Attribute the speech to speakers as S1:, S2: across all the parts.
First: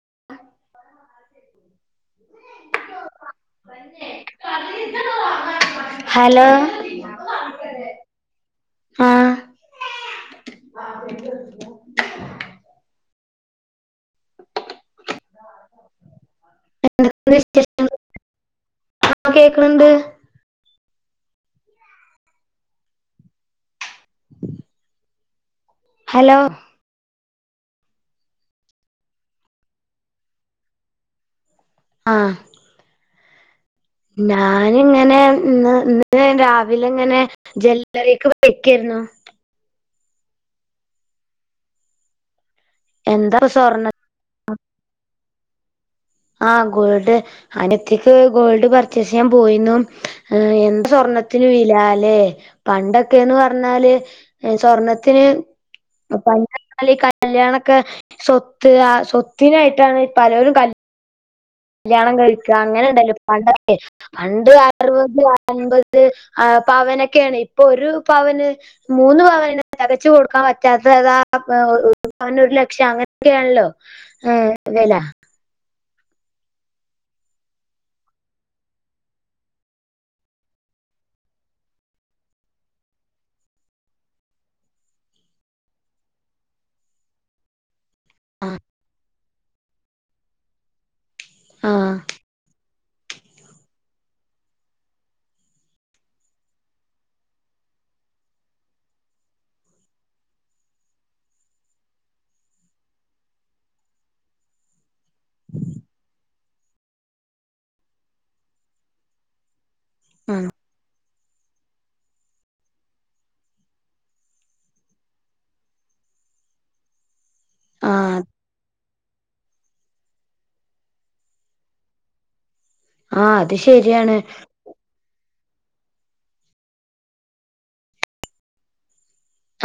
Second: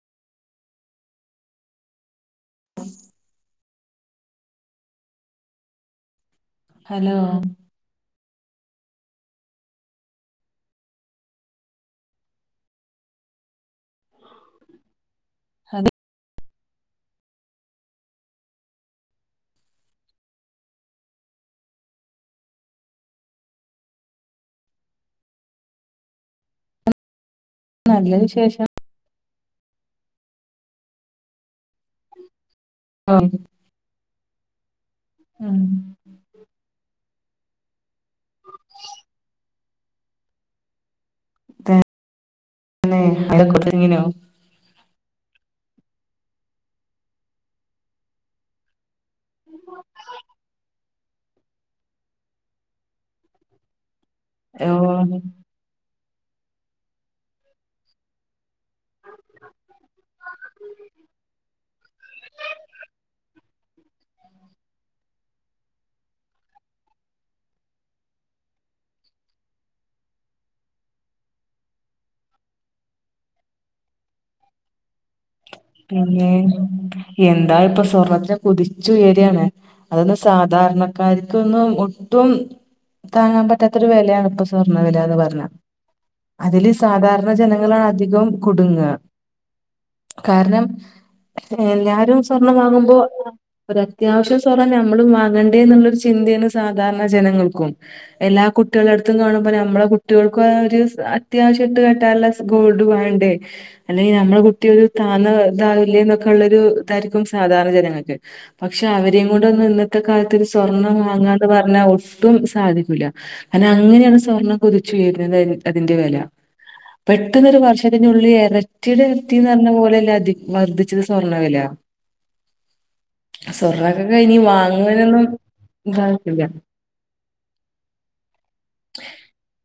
S1: [inaudible] [inaudible]
S2: Hello
S1: ആ [inaudible]
S2: [unintelligible]
S1: എന്തൊക്കെ ണ്ട് വിശേഷം [inaudible] കേക്ക്ണ് ണ്ട് ഹലോ
S2: ന്നല്ല വിശേഷം
S1: ആ
S2: ഒർങി
S1: ഞാന്ങ്ങനെ ന്ന് ന്ന് ഇന്ന് രാവില ങ്ങനെ ജെല്ലറിക്ക് പൊയ്ക്കെര്ന്നു
S2: ന്നേ
S1: എന്താ ഇപ്പൊ
S2: അയ്നൊക്ക
S1: സ്വർണ്ണ
S2: കുത്തർന്നീനോ
S1: ആ ഗോൾഡ് അനിഎത്തിക്ക് ഗോൾഡ് പർച്ചേസ് എയാം പോയിന്നു എന്താ സ്വർണത്തിന് വിലാ ല്ലേ പണ്ടൊക്കേന്ന് പർഞ്ഞാല്
S2: ഓ
S1: സ്വർണത്തിന് പണ്ട്അർഞാല് ഈ കല്ല്യാണൊക്കെ സ്വത്ത് ആ സ്വത്തിനായിട്ടാണ് പലോരും കൽ ല്ല്യാണം കഴിക്ക അങ്ങനണ്ടല്ലോ പണ്ടൊകെ പണ്ട് അർവത് അയ്ബത് പവനൊക്കെണ് ഇപ്പൊ ഒരു പവന് മൂന്ന് പവനന്നെ തികച്ച് കൊടുക്കാം പറ്റാത്താ താ [unintelligible] [unintelligible] പവന് ഒര് ലക്ഷ അങ്ങൻക്കെ ഏണല്ലോ മ് വെല
S2: പിന്നെ എന്താ ഇപ്പം സ്വർണത്തിന് കുതിച്ചു ഉയര്ആണ് അതൊന്ന് സാധാ ധരണക്കാര്ക്ക് ഒന്നും ഒട്ടും താങ്ങാൻ പറ്റാത്തൊരു വിലയാണ് ഇപ്പൊ സ്വർണ്ണ വിലന്ന് പറഞ്ഞ അതില് സാധാരണ ജനങ്ങളാണ് അധികം
S1: ആഹ്
S2: കുടുങ്ങ് കാരണം
S1: ആഹ്
S2: എല്ലാരും സ്വർണം വങ്ങുമ്പോ ഒരത്യാവശ്യം സ്വറ നമ്മളും വാങ്ങണ്ടേ എന്നുള്ളൊരു ചിന്തയാണ് സാധാരണ ജനങ്ങൾക്കും എല്ലാ കുട്ടികളുടെ അടുത്തും കാണുമ്പോ നമ്മളെ കുട്ടികൾക്കും ഒരു അത്യാവശ്യ ഇട്ട് കട്ടാറുള്ള ഗോൾഡ് ണ്ടേ അല്ലെങ്ക നമ്മളെ കുട്ടിയ ഒരു താന്ന ഇതാവില്ലൊക്കെ ഇതായിരിക്കും സാധാരണ ജനങ്ങൾക്ക് പക്ഷെ അവരെയും ക ഒന്ന് ഇന്നത്തെ കാലത്ത്
S1: ആഹ്
S2: സ്വർ അങ്ങാന്ന് പറഞ്ഞാൽ ഒട്ടും സാധിക്കൂല്ല അര അങ്ങനെയാണ് സ്വർണ്ണം കൊതിച്ചുയരുന്നത് അതിന്റെ വ പെട്ടുന്നൊരു
S1: ആഹ്
S2: വർഷത്തിനുള്ളിൽ ഇരച്ചിയുടെ ന്ന് പറഞ്ഞ പോലെയല്ല അധ വർദ്ധിച്ചത് സ്വർണ്ണവില
S1: ആഹ് അത് ശരിയാണ്
S2: സ്വർണക്കൊക്കെ ഇനി വാങ്ങുവനൊന്നും ശര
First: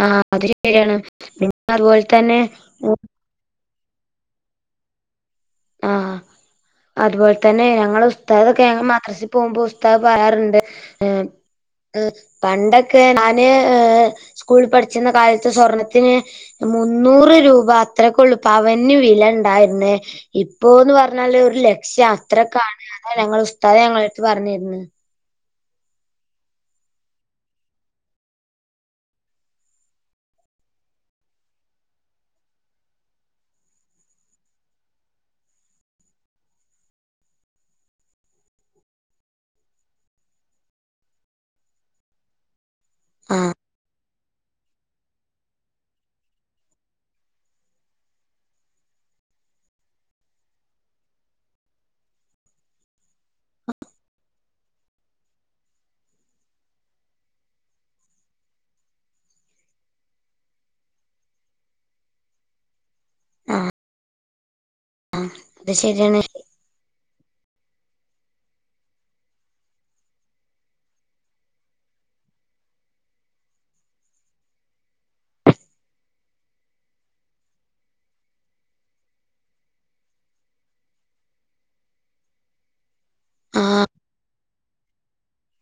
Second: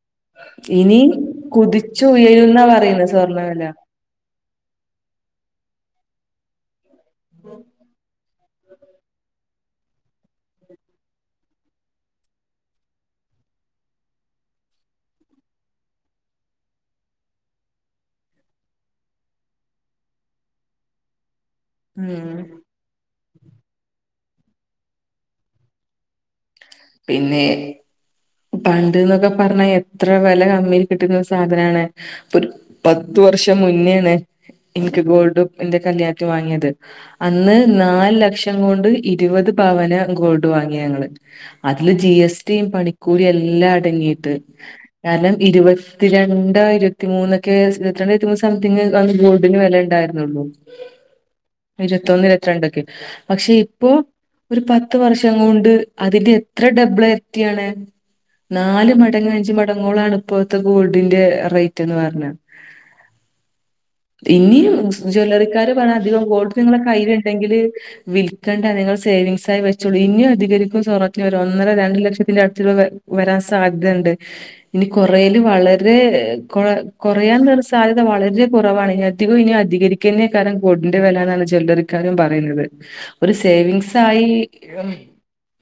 S1: ആഹ് അത് ശരിയാണ്
S2: ഇനി
S1: പിന്നെ അതുപോലെ
S2: കുതിച്ചു ഉയര
S1: തന്നെ
S2: എന്നാ പറയുന്ന സ്വർണ്ണവല
S1: ആഹ അതുപോലെ തന്നെ ഞങ്ങൾ പുസ്താൊക്കെ ഞങ്ങള് മദ്രസി പോകുമ്പോൾ പുസ്താദം പറയാറുണ്ട് പണ്ടൊക്കെ ഞാന് സ്കൂളിൽ പഠിച്ചിര കാലത്ത് സ്വർണത്തിന് മുന്നൂറ് രൂപ അത്രക്കളുപ്പ അവന് വില ഉണ്ടായിുന്നേ ഇപ്പോന്ന് പറഞ്ഞാല് ഒരു ലക്ഷ്യം
S2: ഉം.
S1: അത്രക്കാണ് അതാ ഞങ്ങൾ ഉസ്താദ ഞങ്ങള്ക് പറഞ്ഞിരന്ന്
S2: പിന്നെ പണ്ട്ന്നൊക്കെ പറഞ്ഞാ എത്ര വില കമ്മിൽ കിട്ടുന്ന സാധനാണ് ഒരു ഒരു വർഷം മുന്നോണ് എനിക്ക് ഗോൾഡ് എന്റെ കല്യാണണം വാങ്ങിയത് അന്ന് നാല് ലക്ഷം കൊണ്ട് ഇരുപത് പവന ഗോൾഡ് വാങ്ങിയ ഞങ്ങള് അതില് ജി എസ്ടിയും പണിക്കൂടിയ
S1: ആഹ്
S2: എല്ലാം അടങ്ങിയിട്ട് കാരണം ഇരുപത്തിരണ്ട രണ്ടായിരത്തിമൂന്നൊക്കെ രണ്ടായിരത്തി മൂന്ന് സംതിങ് അന്ന് ഗോൾഡിന് വില ഉണ്ടായിരുന്നുള്ളു ഇരുപത്തൊന്ന് ഇരുപത്തിരണ്ടൊക്കെ പക്ഷെ ഇപ്പൊ ഒരു പത്ത് വർഷം കൊണ്ട് അതിന്റെ എത്ര ഡബ്ള് എത്തിയാണ് നാല് മടങ്ങങ് അഞ്ച മടങ്ങുകളളാണ് ഇപ്പോഴത്തെ ഗോൾഡിന്റെ റേറ്റ് എന്ന് പറഞ്ഞ
S1: [inaudible]
S2: ഇനിയും
S1: അത്
S2: ജ്വല്ലറിക്കാര് വേണം
S1: ശരിയാണ്
S2: അധികം കോടു് നിങ്ങളെ കൈ ങ്കിൽ വിൽക്കേണ്ട നിങ്ങൾ സേവിങ്സ് ആയി വെച്ചുള്ളൂ ഇനിയും അധികരിക്ക സറ ഒ ഒന്നര രണ്ട ലക്ഷത്തിന്റെ അടുത്ത് വരാൻ സാധ്യതുണ്ട് ഇനി കൊറെൽ വളരെ കുറയാൻരു സാധ്യത വളരെ കുറവാണ് ഇതിന അധികം ഇനി അധികരിക്കതിനേക്കാലംഡിന്റെറെ വ ണ് ചിലക്കാരും പറയുന്നത് ഒരു
S1: ആഹ്
S2: സേവിങ്സ് ആയി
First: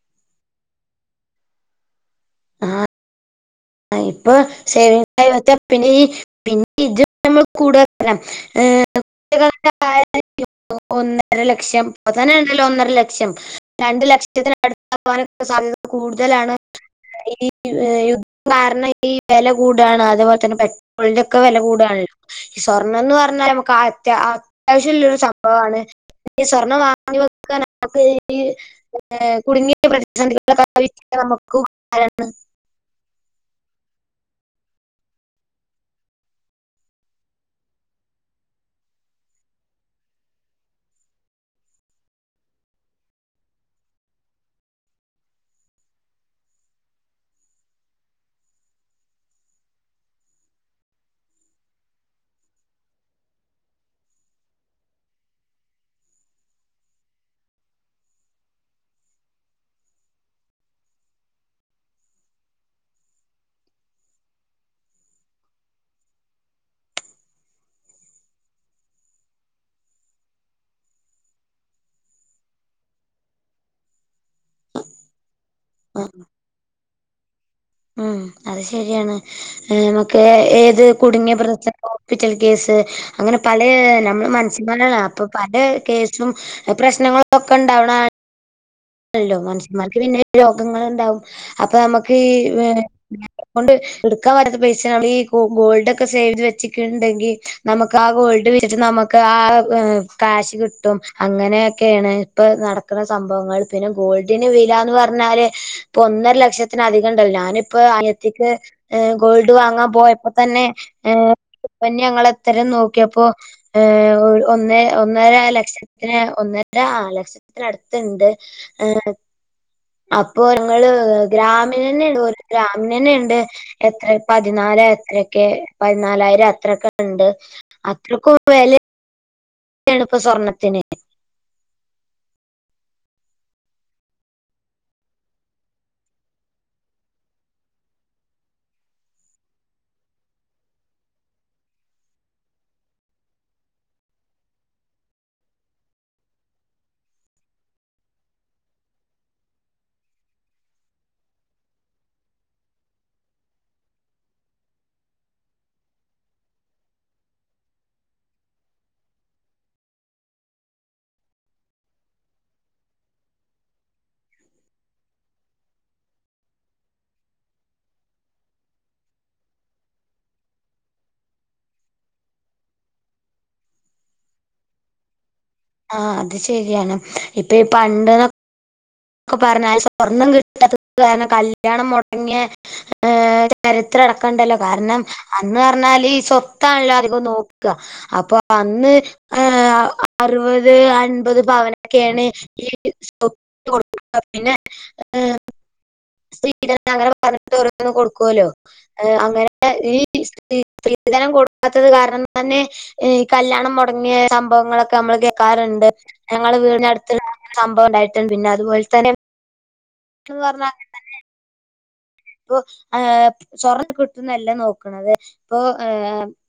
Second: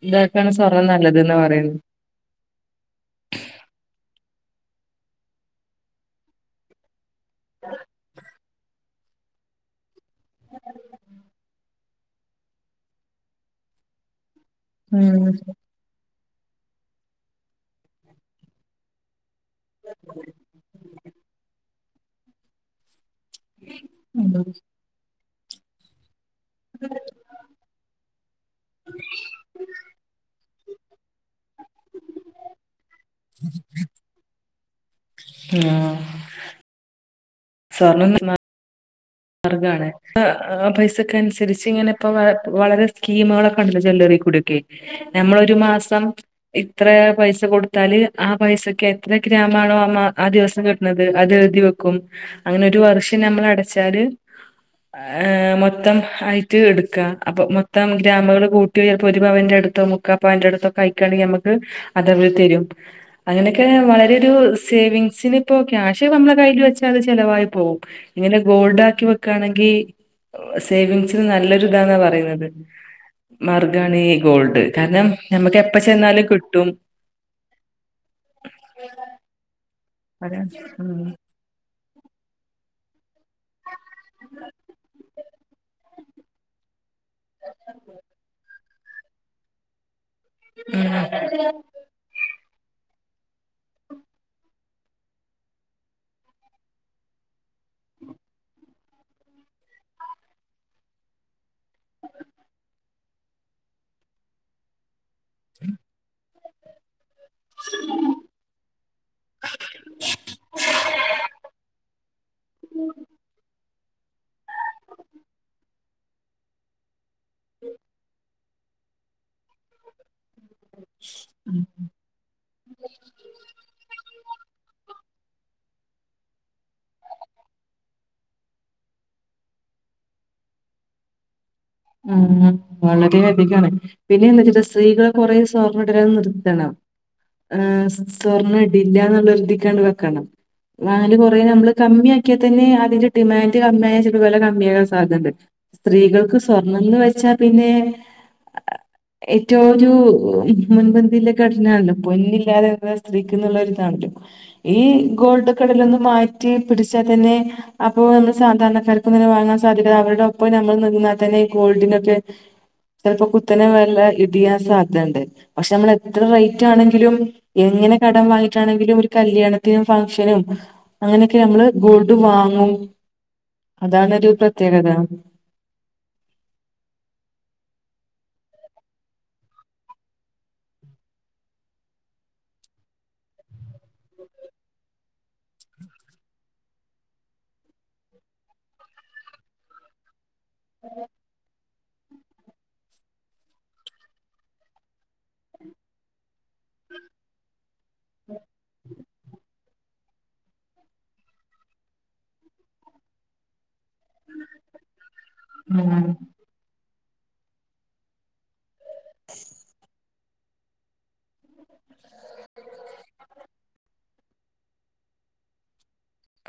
S2: ഇതാക്കാണ് സ്വർണം നല്ലത് ന്നാ പറയുന്നത്
S1: ആഹ ആ ഇപ്പൊ സേവി പി പിന്ന ഇത് നമ്മ കൂടുതൽ കുള ഒന്നര ലക്ഷം അതനെ ഉണ്ടല്ലോ ഒന്നര ലക്ഷം രണ്ട് ലക്ഷം ടുാന
S2: ഉം
S1: സാധ്യത കൂടുതലാണ് ഈ യുദ്ധം കാരണം ഈ വില കൂടാണ് അതുപോലെ തന്നെ പെട്രോളിന്റെ ഒക്കെ വില കൂടാണല്ലോ ഈ സ്വർണ്ണം എന്ന് പറ നമുക്ക് അത്
S2: ഉം
S1: അത്യാവശ്യംുള്ളരു സംഭവമാണ് സ്വർണ്ണം വാങ്ങി വെക്കാൻക്ക് കുടുങ്ങിയ പ്രതിസന്ധികള നമുക്ക് ക
S2: [inaudible] ആഹ സ്വർണം മാർഗ പൈസൊക്കെ അനുസരിച്ച് ഇങ്ങനെ ഇപ്പ വളരെ സ്കീമുകളൊക്കെണ്ടല്ല ചെല്ല നമ്മള ഒരു മാസം ഇത്ര പൈസ കൊടുത്താല് ആ പൈസക്ക് എ ഗ്രാമാണോ ആ ദിവസം കിട്ടുന്നത് അത് എഴുതി വെക്കും അങ്ങനെ ഒരു വർഷം നമ്മട ച്ചറ് ഹ മൊത്തം ആയിട്ട് എടുക്കുക അപ്പൊ മൊത്തം ഗ്രാമുകൾ കൂട്ടി ചിലപ്പോ ഒരു പവന്റെ മുക്കാപവന്റെടുത്തൊക്കെ ആയിനെൽ അത് അവർ തരും അങ്ങനെയൊക്കെ വളരെ സേവിങ്സിന് ഇപ്പോ ക്യാഷ് നമ്മളെ കയ്ൽ വെച്ചാ അത് ചിലവായി പോകവും ഇങ്ങനെ ഗോൾഡ് ആാക്കി വെക്കയാണെങ്കിൽ സേവിങ്സിന് നല്ലൊരു ഇതാന്നാ പറയുന്നത് മാർഗമാണ് ഈ ഗോൾഡ് കാരണം നമ്മുക്ക് എപ്പ ചെന്നാലും കിട്ടും
S1: ഉം അത് ശരിയാണ് നമുക്ക്
S2: അതാ
S1: ഏത് കുടുങ്ങിയ പ്രധിസന്ധി ഹോസ്പിറ്റൽ കേസ് അങ്ങനെ പല നമ്മള് മനഷ്യ ന്മാര അപ്പൊ പല കേസും പ്രശ്നങ്ങളൊക്കെ ഉണ്ടാവണ ല്ലോ മനുഷ്യന്മാർക്ക് പിന്നെ രോഗങ്ങ ഉണ്ടാവും അപ്പൊ നമുക്ക് ഈ അതൊണ്ട് എടുക്കാൻ പറ്റത്ത പൈസ നമ്മ ഈ ഗോൾഡ് ഒക്കെ സേവ് ചെയ്ത് വച്ചിട്ടുണ്ടെങ്കിൽ നമുക്ക് ആ ഗോ ിട്ട് നമുക്ക് ആ കാഷ് കിട്ടും അങ്ങനെയൊക്കെയാണ് ഇപ്പ നടക്കുന്ന സംഭവങ്ങൾ പിന്നെ ഗോൾഡിന് വിലന്ന് പറഞ്ഞാല് ഇപ്പൊ ഒന്നര ലക്ഷ ലക്ഷത്തിന് അധികം ഉണ്ടല്ലോ ഞാനിപ്പോ അനി യത്തിക്ക് ഗോൾഡ് വാങ്ങാൻ പോയപ്പോ തന്നെ പ്പന്യങ്ങ എത്രം നോക്കിയപ്പോ ഒന്ന ഒന്നര ലക്ഷത്തിന് ഒന്ന ആർ ലക്ഷതിന്നു അടുത്തുണ്ട് ഏ അപ്പൊ ങ്ങള്
S2: ഉം
S1: ഗ്രാമീ തന്നെയണ്ട് ഒരു ഗ്രാമീ തന്നെയുണ്ട് എത്ര പതിനാല എത്രൊക്കെ പതിനാലായിരം അത്രൊക്കെ ഉണ്ട് അത്രക്കും വില എണുപ്പ് സ്വർണ്ണത്തിന്
S2: ഉ വളരെ അധിക്കാണ് പിന്നെ എന്താ വെച്ചിട്ട സ്ത്രീകളെ കൊറെ സ്വർണ ഇട്ടന്ന് നിർത്തണം ആർ സ്വർണം ഇടില്ല എന്നുള്ള എരുതിക്കാണ്ട് വെക്കണം വാങ്ങല് കുറ നമ്മള് കമ്മിയ ആക്കിയാൽ തന്നെ അതിന്റെ ഡിമാൻഡ് കമ്മിയായാ ചിലപ്പോ വില കമ്മിയ ആാക്കാൻ സാധ്യുണ്ട് സ്ത്രീകൾക്ക് സ്വർണംന്ന് വെച്ചാ പിന്നെ ഏറ്റവും ഒരു മുൻപന്തിയില ഘടനാണല്ലോ പൊന്നില്ലാതെ സ്ത്രീക്ക് എന്നള്ളരിതാണല്ലോ ഈ ഗോൾഡ്ഒക്കെ ഇടലൊന്ന് മാറ്റി പിടിച്ചാൽ തന്നെ അപ്പോൊന്ന് സാധാരണക്കാർക്ക്ൊ വാങ്ങാൻ സാധിക്ക അവരുടെ ഒപ്പം നമ്മൾ നിങ്ങാൽ തന്നെ ഗോൾഡിനോക്കെ ചിലപ്പോ കുത്തനെ വെല്ല ഇടിയാൻ സാധ്യുണ്ട് പക്ഷെ നമ്മൾ എത്ര റേറ്റ് ആണെങ്കിലും ഇങ്ങനെ കടം വാങ്ങിട്ടാണെങ്കിലും ഒരു കല്യാണത്തിനും ഫംഗഷനും അങ്ങനെയൊക്കെ നമ്മള് ഗോൾഡ് വാങ്ങും അതാണ്ൊരു പ്രത്യേകത
S1: ആഹ അത് ശരിയാണ് ഇപ്പൊ ഈ പണ്ടെന്ന െ പറഞ്ഞ സ്വർണം കിട്ടാത്ത കാരണം കല്യാണം മുടങ്ങിയ ചരിത്ര ണ്ടല്ലോ കാരണം അന്ന് പറഞ്ഞാൽ സ്വത്താണല്ലോ അധികം നോക്ക അ അ ഏ അറുപത് അൻപത് ഭവനൊക്കെയാണ് ഈ പിന്നെ സ്ത്രീക അങ്ങനെ പറഞ്ഞിട്ട് ഓരോന്നും കൊടുക്കുവല്ലോ അങ്ങനെ ഈ സ്ത്രീ സ്ത്രീധനം കൊടുക്കാത്തത് കാരണം തന്നെ കല്യാണം മുടങ്ങിയ സംഭവങ്ങളൊക്കെ നമ്മൾ ക്കാരുണ്ട്
S2: ഉം
S1: ഞങ്ങള് വീടിനടുത്ത് സംഭവം ഉണ്ടായിട്ടുണ്ട് പിന്നെ അതുപോലെ തന്നെ പറഞ്ഞാൽ അങ്ങനെ തന്നെ ആണ് ഇപ്പോ സ്വർണം കിട്ടുന്നതല്ല നോക്കുന്നത് ഏ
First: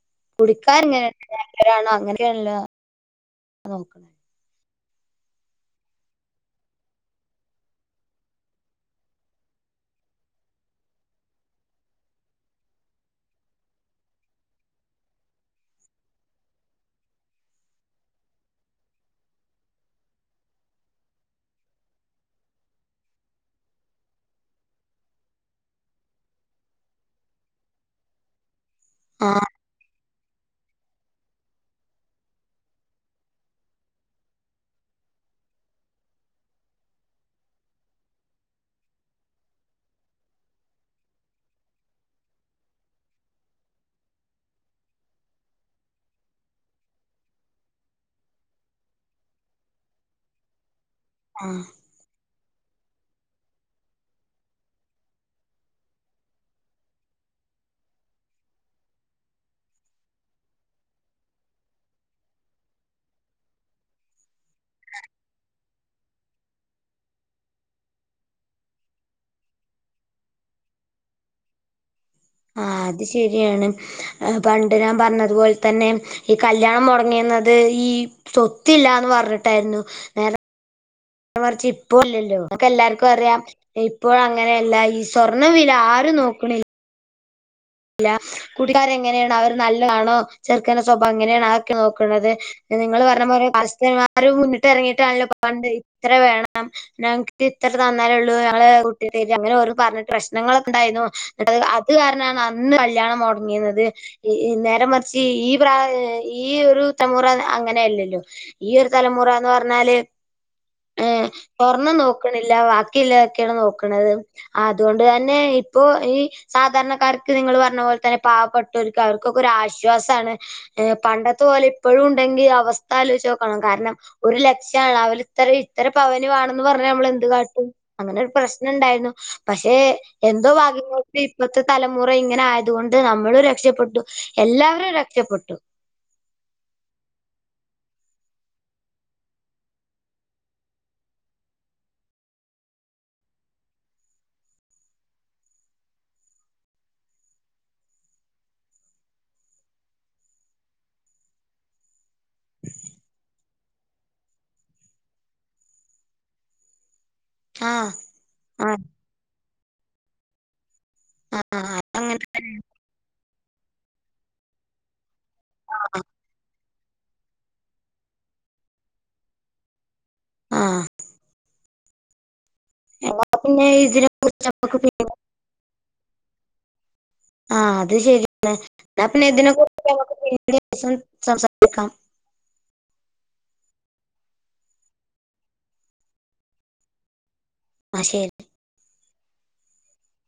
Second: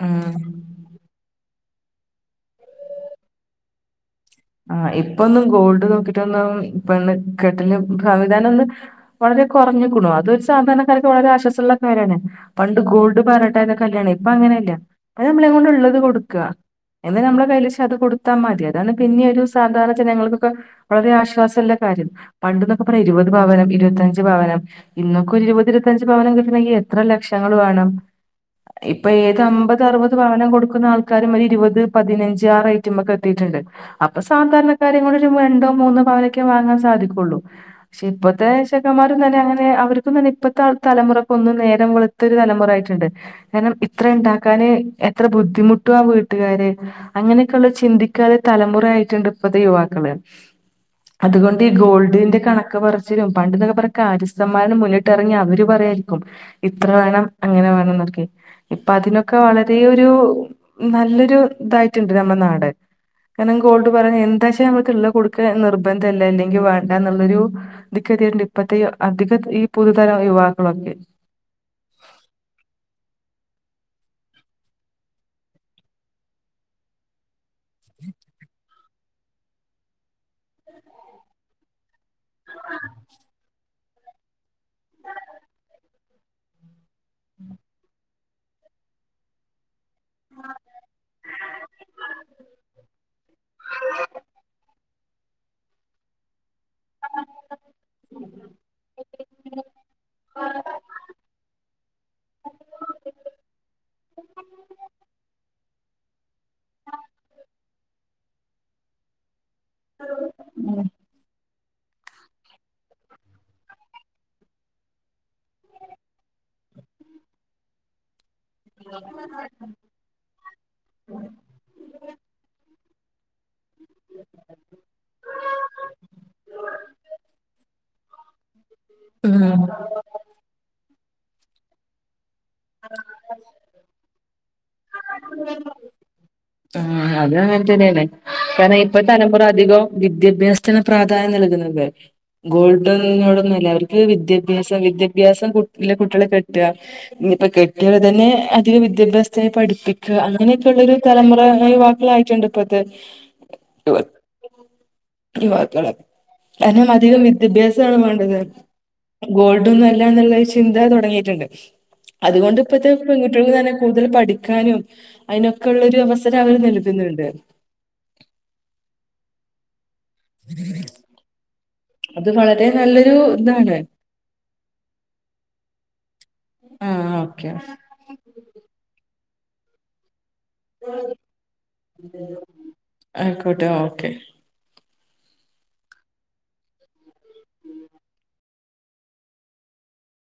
S2: ഉം
S1: കുടിക്കാർങ്ങനെയല്ലരാണോ അങ്ങനണല്ലോ അ നോക്ക്ണ്.
S2: ആഹ് ഇപ്പൊന്നും ഗോൾഡ് നോക്കീട്ടൊന്നും പെണ്ണ് കെട്ടല് സംവിധാനം ഒന്ന് വളരെ കൊറഞ്ഞ്ക്കുണു അതൊരു സാധാരണക്കാര്ക്ക് വളരെ ആശ്വാസള്ള കാര്യാണ് പണ്ട് ഗോൾഡ് പർഞ്ഞ്ട്ടാണ് കല്യാണയ് ഇപ്പ അങ്ങനെ ല്ല്യ അത് നമ്മളെ കൊണ്ട്ള്ളത് കൊടുക്ക എന്നാ നമ്മളെ കയ്യ്ല്ച്ചാ അത് കൊടുത്താ മതി അതാണ് പിന്നി ഒരു സാധാരണ ജനങ്ങൾക്കൊക്കെ വളരെ ആശ്വാസല്ല കാര്യം പണ്ട് ന്നൊക്കെ പറയ ഇരുവത് പവനും ഇരുവ ത്തഞ്ച് പവനം ഇന്നൊക്ക ഒര് ഇരുപത് ഇരുവത്തഞ്ച് പവനം കിട്ടണെങ്കി എത്ര ലക്ഷങ്ങള് വേണം. ഇപ്പൊ
S1: ആ
S2: ഏത് അമ്പത് അറുപത് പവനം കൊടുക്കുന്ന ആൾക്കാരും ഒര് ഇര് വത് പതിനഞ്ച് ആ റേറ്റ്മ്മക്ക് എത്തീട്ട്ണ്ട്. അപ്പൊ സാധാരണക്കാരെ കൊണ്ട് ഒരു രണ്ടോ മൂന്നോ പവനൊക്കേ വാങ്ങാൻ സാധിക്കൊള്ളൂ പക്ഷെ ഇപ്പത്തെ ചെക്കന്മാരും തന്നെ അങ്ങനെ അവർക്കും തന്നെ ഇപ്പത്തെ ആ തലമുറയ്ക്കെന്നും നേരം വെ ളുത്തൊരു തലമുറ ആയിട്ട്ണ്ട് കാരണം ഇത്ര ഇണ്ടാക്കാന് എത്ര ബുദ്ധിമുട്ടും ആ വീട്ടുകാര് അങ്ങനെയൊക്കെള്ള ചിന്തിക്കാതെ തലമുറായിട്ട്ണ്ട് ഇപ്പത്തെ യുവാക്കള്
S1: ആ
S2: അതുകൊണ്ട് ഈ ഗോൾഡിന്റെ കണ ക്ക് പറച്ചിലും പണ്ട്ന്നെക്കെ പറ്യാ കാര്യസ്ഥന്മാരന്നെ മുന്നിട്ടറങ്ങി അവര് പറയാരിക്കും ഇത്രവാണം അങ്ങനെ വാണംന്നൊക്കെ ഇപ്പൊ അതിനൊക്കെ വളരേ ഒരു നല്ലൊരു തായിട്ടുണ്ട് നമ്മനാട്. കാരണം ഗോൾഡ് പറഞ്ഞ് എന്താച്ചാ നമ്മളെടുത്ത് കൊടുക്കാ നിർബന്ധല്ല ഇല്ലെങ്കിവാണ്ടാന്നുള്ളൊരു ഇതിക്കൊര് ണ്ട് ഇപ്പത്തെ ഇ അധികം ഈ പുതുതല യുവാക്കളൊക്കെ
S1: ആഹ് അത് ശരിയാണ് അ പണ്ട് ഞാൻ പറഞ്ഞതുപോൽ തന്നെ ഇ കല്യാണം മൊടങ്ങീന്നത് ഇ ഈ സ്വത്തില്ലാന്ന് പറഞ്ഞിട്ടായിരുന്നു നേര നേരെ മറച്ച് ഇപ്പൊ ഇല്ലല്ലോ നമുക്കെല്ലാർക്കുമറിയാം ഇപ്പോഴ് അങ്ങനെയല്ല ഈ സ്വർണ്ണവില ആരും നോക്കണി ല്ല കൂട്ടുകാരെങ്ങനാണോ അവര് നല്ലാണോ ചെറുക്കൻ്റെ സ്വഭാവം എങ്ങനെയാണ് അതൊക്ക് നോക്കി നോക്കണത് ഇനി നിങ്ങള് പറഞ്ഞപോലെ [unintelligible] മുന്നിട്ടെറങ്ങീ ട്ടാണല്ലോ പണ്ട് ഇത്ര വേണം ഞങ്ങക്ക്ത്ര തന്നാലേള്ളൂ ഞങ്ങളെ കുട്ടീനെ തരാ അങ്ങനെ ഓരോന്ന് പറഞ്ഞ്ട്ട് പ്രശ്നങ്ങളൊക്കെണ്ടായിരുന്നു ഇന്നട്ട് അത് കാരണാണ് അന്ന് ഇന്ന് കല്യാണം മൊടങ്ങീണത് ഇ നേരെ മറിച്ച് ഈ പ്രായ ഈ ഒരു തമുറ അ അങ്ങനെയല്ലല്ലോ ഈ ഒരു തലമുറാന്ന് പറഞ്ഞാല് ഏഹ് സ്വർണ്ണം നോക്ക്ണില്ല ബാക്കിയിള്ളതെക്കേണ് നോക്ക്ണത് അതോണ്ട് തന്നെ ഇപ്പോ ഈ സാധാരണക്കാർക്ക് നിങ്ങള് പറഞ്ഞ പോലെ തന്നെ പാവപ്പെട്ടോൽക്ക് അവർക്കൊക്കെരു ആശ്വാസാണ് ഏഹ് പണ്ടത്തെ പോലെ ഇപ്പോളുണ്ടെങ്കി അവസ് ത്ത ആലോയ്ച്ചോക്കണം കാരണം ഒരു ലക്ഷ്യാണ് അവല് ഇത്ര ഇത്രപവന് വാണെന്ന് പറഞ്ഞാ ഇമ്മളെന്ത് കാട്ടും അങ്ങനെ ഒരു പ്രശ്നണ്ടായിരുന്നു
S2: ഉം
S1: പക്ഷെ എന്തോ ഭാഗ്യങ്ങോണ്ട് ഇപ്പത്തെ തലമുറ ഇങ്ങ് ഇങ്ങനെ ആയത്കൊണ്ട് നമ്മളും രക്ഷപ്പെട്ടു എല്ലാവരും രക്ഷപ്പെട്ടു.
S2: ആഹ് അത് അങ്ങൻതന്നെയാണ് കാരണം ഇപ്പൊ തലമുറ അധികം വിദ്യഭ്യാസത്തിന് പ്രാധാന്യം നൽകുന്നുണ്ട് ഗോൾഡനോടൊന്നു അല്ല അവർക്ക് വിദ്യഭ്യാസം വിദ്യഭ്യാസം കുട്ട് ഇള്ള കുട്ട്യേളെ കെട്ടാ ഇപ്പൊ കെട്ടിയാല് തന്നെ അധിക വിദ്യാഭ്യാസത്തിന് പഠിപ്പിക്കാ അങ്ങനെക്കെള്ളൊരു തലമുറ യുവാക്കളായിട്ടുണ്ട് ഇപ്പത്തെ [unintelligible] യുവാക്കള് കാരണം മ ആധികം
S1: ആഹ്
S2: വിദ്യഭ്യാസാണ് വെണ്ടത്
S1: ആഹ്
S2: ഗോൾഡൊന്നൊല്ലന്നുള്ള ചിന് ദാ തൊടങ്ങീട്ടുണ്ട്
S1: ആഹ് അങ്ങനെ തന്നെ
S2: അതുകൊണ്ട് ഇപ്പത്തെ പെൺകുട്ടൃളു തന്നെ കൂടുതൽ പഠിക്കാനും അയിന് കൊള്ളൊരു
S1: ആഹ്
S2: അവസരം അവര് നൽകുന്നുണ്ട്
S1: ആഹ്
S2: അത് വളരെ നല്ലൊരു
S1: എന്നാ പിന്നെ
S2: ഇതാണ്
S1: ഇതിനെ
S2: ആ ഓക്കെ
S1: ആഹ് അത് ശരിയാണ് എന്നാ പിന്നെ ഇതിനെ കുറിച്ചൊക്കെ അവർക്ക്
S2: ആയിക്കോട്ടെ ഓക്കെ
S1: ആഹ് ശരി